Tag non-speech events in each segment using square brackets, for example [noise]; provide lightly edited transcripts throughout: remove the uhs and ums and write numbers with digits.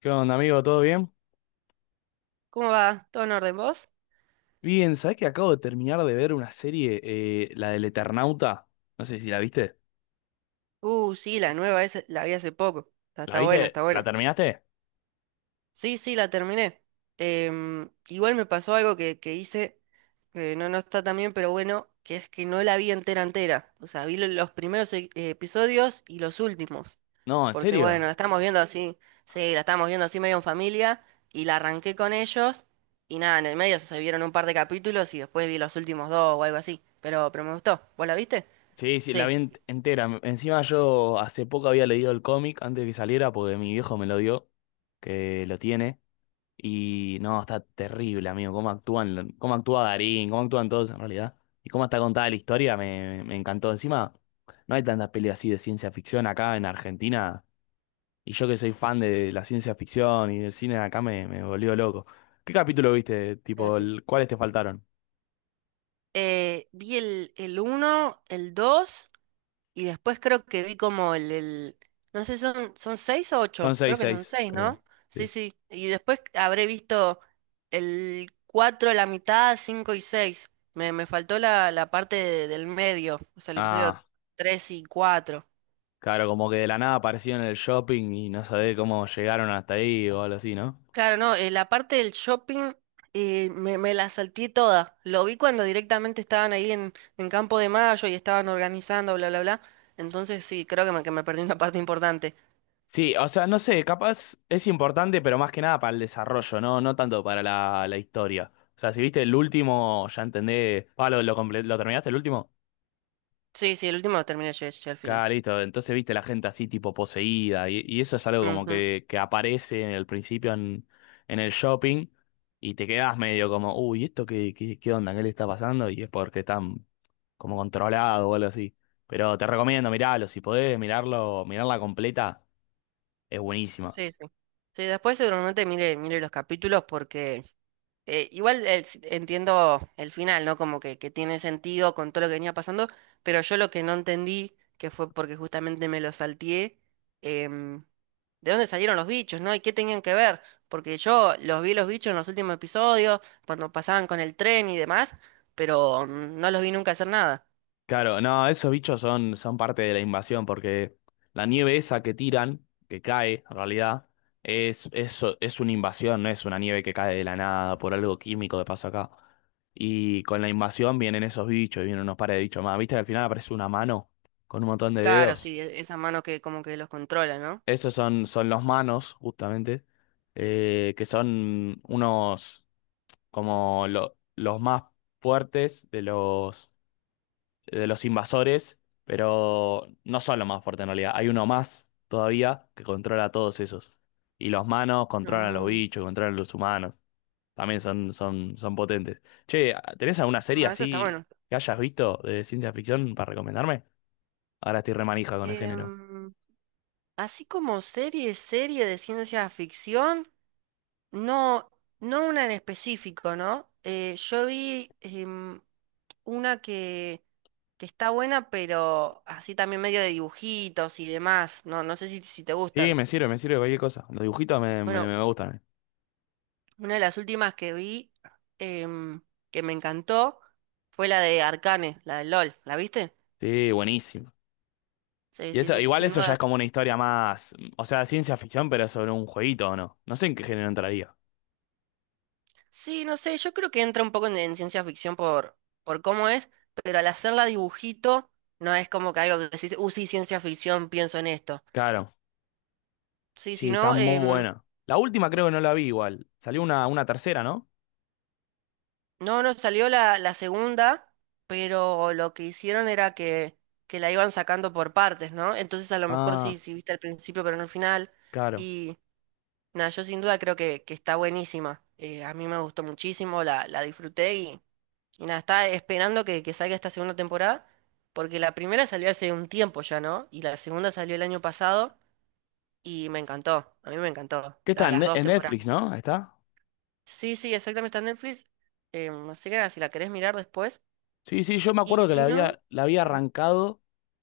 ¿Qué onda, amigo? ¿Todo bien? ¿Cómo va? ¿Todo en orden vos? Bien, ¿sabés que acabo de terminar de ver una serie, la del Eternauta? No sé si la viste. Sí, la nueva esa la vi hace poco. Está, ¿La está buena, viste? está ¿La buena. terminaste? Sí, sí, la terminé. Igual me pasó algo que hice, que no, no está tan bien, pero bueno, que es que no la vi entera entera. O sea, vi los primeros episodios y los últimos. No, ¿en Porque bueno, serio? la estamos viendo así, sí, la estamos viendo así medio en familia y la arranqué con ellos y nada, en el medio se vieron un par de capítulos y después vi los últimos dos o algo así. Pero me gustó. ¿Vos la viste? Sí, sí, la Sí. vi entera. Encima yo hace poco había leído el cómic antes de que saliera porque mi viejo me lo dio, que lo tiene. Y no, está terrible, amigo. Cómo actúan, cómo actúa Darín, cómo actúan todos en realidad. Y cómo está contada la historia, me encantó. Encima, no hay tantas peleas así de ciencia ficción acá en Argentina. Y yo que soy fan de la ciencia ficción y del cine, acá me volvió loco. ¿Qué capítulo viste? Sí, Tipo, sí. ¿Cuáles te faltaron? Vi el uno el 2 y después creo que vi como no sé, son 6 o Son ocho, seis, creo que son seis, seis, ¿no? creo. Sí, Sí. sí, y después habré visto el 4, la mitad, 5 y seis. Me faltó la parte del medio, o sea, el episodio Ah, 3 y cuatro. claro, como que de la nada aparecieron en el shopping y no sabés cómo llegaron hasta ahí o algo así, ¿no? Claro, no, la parte del shopping, me la salté toda. Lo vi cuando directamente estaban ahí en Campo de Mayo y estaban organizando, bla, bla, bla. Entonces sí, creo que me perdí una parte importante. Sí, o sea, no sé, capaz es importante, pero más que nada para el desarrollo, ¿no? No tanto para la historia. O sea, si viste el último, ya entendé. Ah, ¿lo terminaste el último? Sí, sí, el último lo terminé yo, yo al final. Claro, listo. Entonces viste la gente así tipo poseída y eso es algo como Ujú. que aparece en el principio en el shopping y te quedás medio como, uy, ¿esto qué onda? ¿Qué le está pasando? Y es porque están como controlados o algo así. Pero te recomiendo mirarlo, si podés mirarlo, mirarla completa, es buenísima. Sí, sí. Sí, después seguramente mire, mire los capítulos porque igual el entiendo el final, ¿no? Como que tiene sentido con todo lo que venía pasando, pero yo lo que no entendí, que fue porque justamente me lo salteé, em, ¿de dónde salieron los bichos, no? ¿Y qué tenían que ver? Porque yo los vi, los bichos, en los últimos episodios, cuando pasaban con el tren y demás, pero no los vi nunca hacer nada. Claro, no, esos bichos son parte de la invasión porque la nieve esa que tiran, que cae en realidad, es una invasión, no es una nieve que cae de la nada por algo químico que pasa acá. Y con la invasión vienen esos bichos y vienen unos pares de bichos más. ¿Viste que al final aparece una mano con un montón de Claro, dedos? sí, esa mano que como que los controla, ¿no? Esos son los manos, justamente, que son unos como los más fuertes de los invasores, pero no son los más fuertes en realidad. Hay uno más todavía que controla a todos esos. Y los manos controlan a los Ah, bichos, controlan a los humanos. También son potentes. Che, ¿tenés alguna serie no, eso está así bueno. que hayas visto de ciencia ficción para recomendarme? Ahora estoy remanija con el género. Em, Así como serie de ciencia ficción. No, no una en específico, ¿no? Yo vi, una que está buena, pero así también medio de dibujitos y demás. No, no sé si te Sí, gustan. Me sirve cualquier cosa. Los dibujitos me, me, Bueno, me gustan. Una de las últimas que vi, em, que me encantó, fue la de Arcane, la de LOL. ¿La viste? Sí, buenísimo. Sí, Y sí, eso, sí, igual sin eso ya es duda. como una historia más, o sea, ciencia ficción, pero sobre un jueguito o no. No sé en qué género entraría. Sí, no sé, yo creo que entra un poco en, ciencia ficción por cómo es, pero al hacerla dibujito no es como que algo que decís, sí, ciencia ficción, pienso en esto. Claro. Sí, si Sí, está no, muy buena. La última creo que no la vi igual. Salió una tercera, ¿no? no, no salió la, la segunda, pero lo que hicieron era que la iban sacando por partes, ¿no? Entonces a lo mejor sí, Ah, sí viste al principio, pero no al final. claro. Y nada, yo sin duda creo que está buenísima. A mí me gustó muchísimo, la disfruté, y nada, estaba esperando que salga esta segunda temporada, porque la primera salió hace un tiempo ya, ¿no? Y la segunda salió el año pasado y me encantó, a mí me encantó, ¿Qué está? En las Ne- dos en temporadas. Netflix, ¿no? Ahí, ¿está? Sí, sí, exactamente, está en Netflix. Así que nada, si la querés mirar después. Sí, sí, yo me Y acuerdo que si la no. había, la había Ujú. arrancado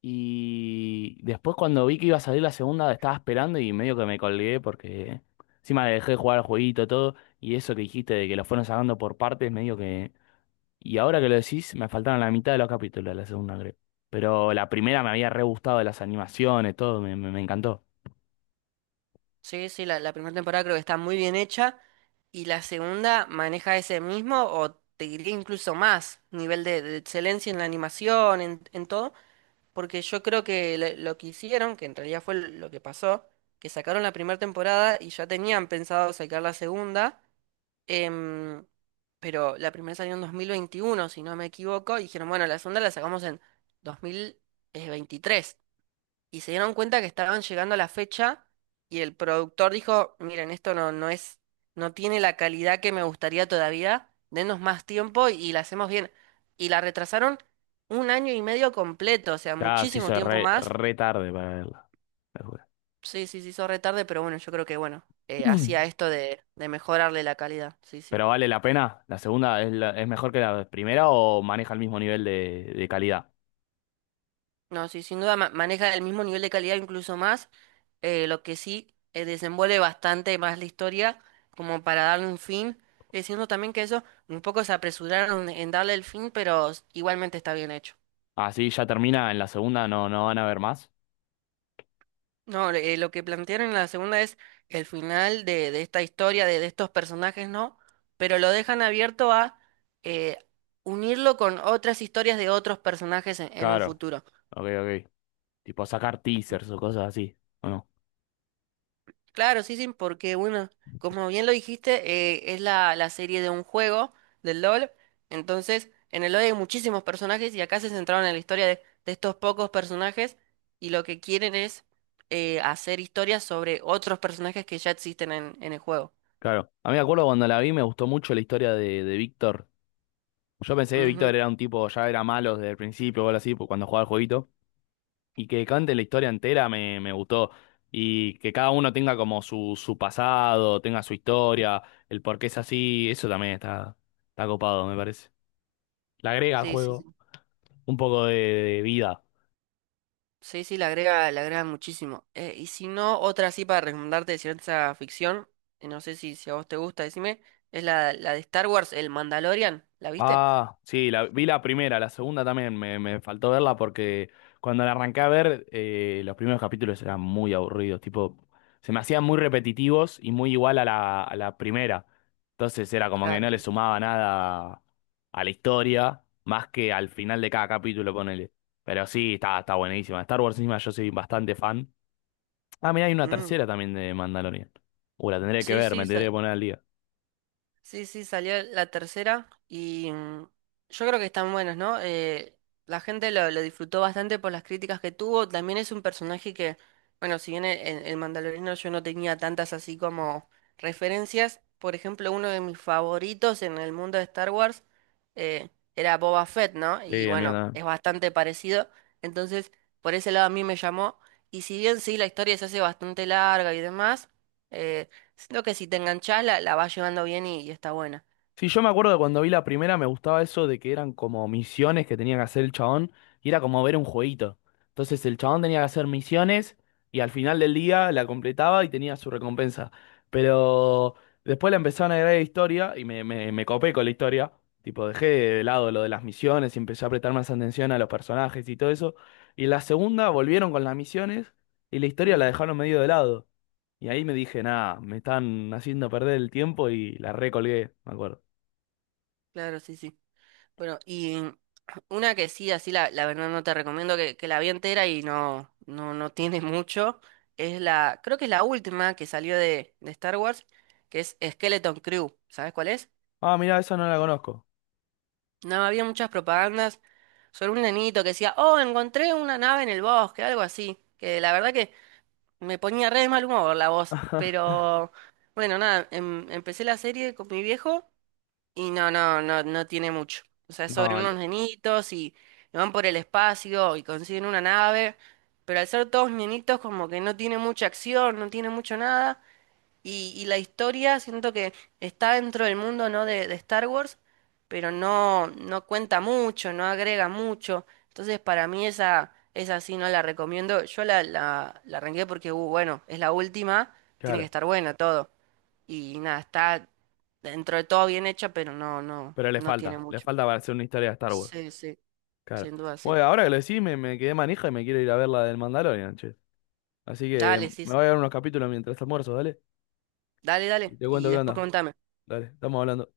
y después cuando vi que iba a salir la segunda estaba esperando y medio que me colgué porque encima dejé de jugar al jueguito todo y eso que dijiste de que lo fueron sacando por partes, medio que. Y ahora que lo decís, me faltaron la mitad de los capítulos de la segunda, creo. Pero la primera me había re gustado de las animaciones, todo, me encantó. Sí, sí, la primera temporada creo que está muy bien hecha. Y la segunda maneja ese mismo, o te diría incluso más, nivel de excelencia en la animación, en todo. Porque yo creo que lo que hicieron, que en realidad fue lo que pasó, que sacaron la primera temporada y ya tenían pensado sacar la segunda. Em, pero la primera salió en 2021, si no me equivoco, y dijeron, bueno, la segunda la sacamos en 2023. Y se dieron cuenta que estaban llegando a la fecha y el productor dijo, miren, esto no, no es, no tiene la calidad que me gustaría todavía, denos más tiempo y la hacemos bien. Y la retrasaron un año y medio completo, o sea, Ya se muchísimo hizo tiempo re, más. re tarde para verla. La juro. Sí, sí, sí, hizo retarde, pero bueno, yo creo que bueno, Mm. hacía esto de mejorarle la calidad, sí, sí. Pero vale la pena. ¿La segunda es mejor que la primera o maneja el mismo nivel de calidad? No, sí, sin duda maneja el mismo nivel de calidad, incluso más, lo que sí, desenvuelve bastante más la historia como para darle un fin, diciendo también que eso un poco se apresuraron en darle el fin, pero igualmente está bien hecho. Así ya termina en la segunda, no, no van a ver más. No, lo que plantearon en la segunda es el final de esta historia, de estos personajes, ¿no? Pero lo dejan abierto a, eh, unirlo con otras historias de otros personajes en un Claro, futuro. ok, ok. Tipo sacar teasers o cosas así, ¿o no? Claro, sí, sí, porque bueno, como bien lo dijiste, es la, la serie de un juego, del LOL. Entonces, en el LOL hay muchísimos personajes y acá se centraron en la historia de estos pocos personajes y lo que quieren es, hacer historias sobre otros personajes que ya existen en el juego. Claro. A mí me acuerdo cuando la vi me gustó mucho la historia de Víctor. Yo pensé que Ujú. Víctor era un tipo, ya era malo desde el principio o algo así, pues, cuando jugaba el jueguito. Y que cante la historia entera me gustó. Y que cada uno tenga como su pasado, tenga su historia, el por qué es así, eso también está copado, me parece. Le agrega al Sí, sí, sí. juego un poco de vida. Sí, sí, le agrega muchísimo. Y si no, otra así para recomendarte de ciencia ficción, no sé si a vos te gusta, decime, es la, la de Star Wars, El Mandalorian. ¿La viste? Ah, sí, vi la primera, la segunda también me faltó verla porque cuando la arranqué a ver, los primeros capítulos eran muy aburridos, tipo, se me hacían muy repetitivos y muy igual a la primera. Entonces era como que Claro, no le sí. sumaba nada a la historia, más que al final de cada capítulo, ponele. Pero sí, está buenísima. Star Wars encima yo soy bastante fan. Ah, mirá, hay una Mm. tercera también de Mandalorian. La tendré que Sí, ver, me sí, tendré que poner al día. sí, sí, salió la tercera, y yo creo que están buenos, ¿no? La gente lo disfrutó bastante por las críticas que tuvo. También es un personaje que, bueno, si bien en el Mandaloriano yo no tenía tantas así como referencias, por ejemplo, uno de mis favoritos en el mundo de Star Wars, eh, era Boba Fett, ¿no? Sí, Y el mío bueno, también. es bastante parecido. Entonces, por ese lado a mí me llamó. Y si bien sí, la historia se hace bastante larga y demás. eh, Siento que si te enganchás, la vas llevando bien y está buena. Sí, yo me acuerdo de cuando vi la primera, me gustaba eso de que eran como misiones que tenía que hacer el chabón y era como ver un jueguito. Entonces el chabón tenía que hacer misiones y al final del día la completaba y tenía su recompensa. Pero después le empezaron a agregar historia y me copé con la historia. Tipo, dejé de lado lo de las misiones y empecé a prestar más atención a los personajes y todo eso. Y en la segunda volvieron con las misiones y la historia la Ujú. dejaron medio de lado. Y ahí me dije, nada, me están haciendo perder el tiempo y la recolgué, me acuerdo. Claro, sí, sí. Bueno, y [clears throat] una que sí, así la, la verdad no te recomiendo, que la vi entera y no, no, no tiene mucho, es la, creo que es la última que salió de Star Wars, que es Skeleton Crew. ¿Sabes cuál es? Ah, mira, esa no la conozco. No, había muchas propagandas sobre un nenito que decía, oh, encontré una nave en el bosque, algo así. Que la verdad que me ponía re de mal humor la voz. Pero bueno, nada, empecé la serie con mi viejo. Y no, no, no, no tiene mucho. O sea, es sobre No, unos nenitos, y van por el espacio y consiguen una nave, pero al ser todos nenitos como que no tiene mucha acción, no tiene mucho nada. Y la historia siento que está dentro del mundo, ¿no?, de Star Wars, pero no, no cuenta mucho, no agrega mucho. Entonces para mí esa, esa sí no la recomiendo. Yo la, la arranqué porque, bueno, es la última, tiene que claro, estar buena, todo. Y nada, está dentro de todo bien hecha, pero no, no, pero le no tiene falta, le mucho. falta para hacer una historia de Star Wars. Sí, sí, Claro. sin duda, sí. Bueno, ahora que lo decís, me quedé manija y me quiero ir a ver la del Mandalorian, che. Así que Dale, sí, me sí. voy a ver unos capítulos mientras almuerzo, dale. Dale, Y dale. te cuento Y qué después onda. contame. Dale, estamos hablando.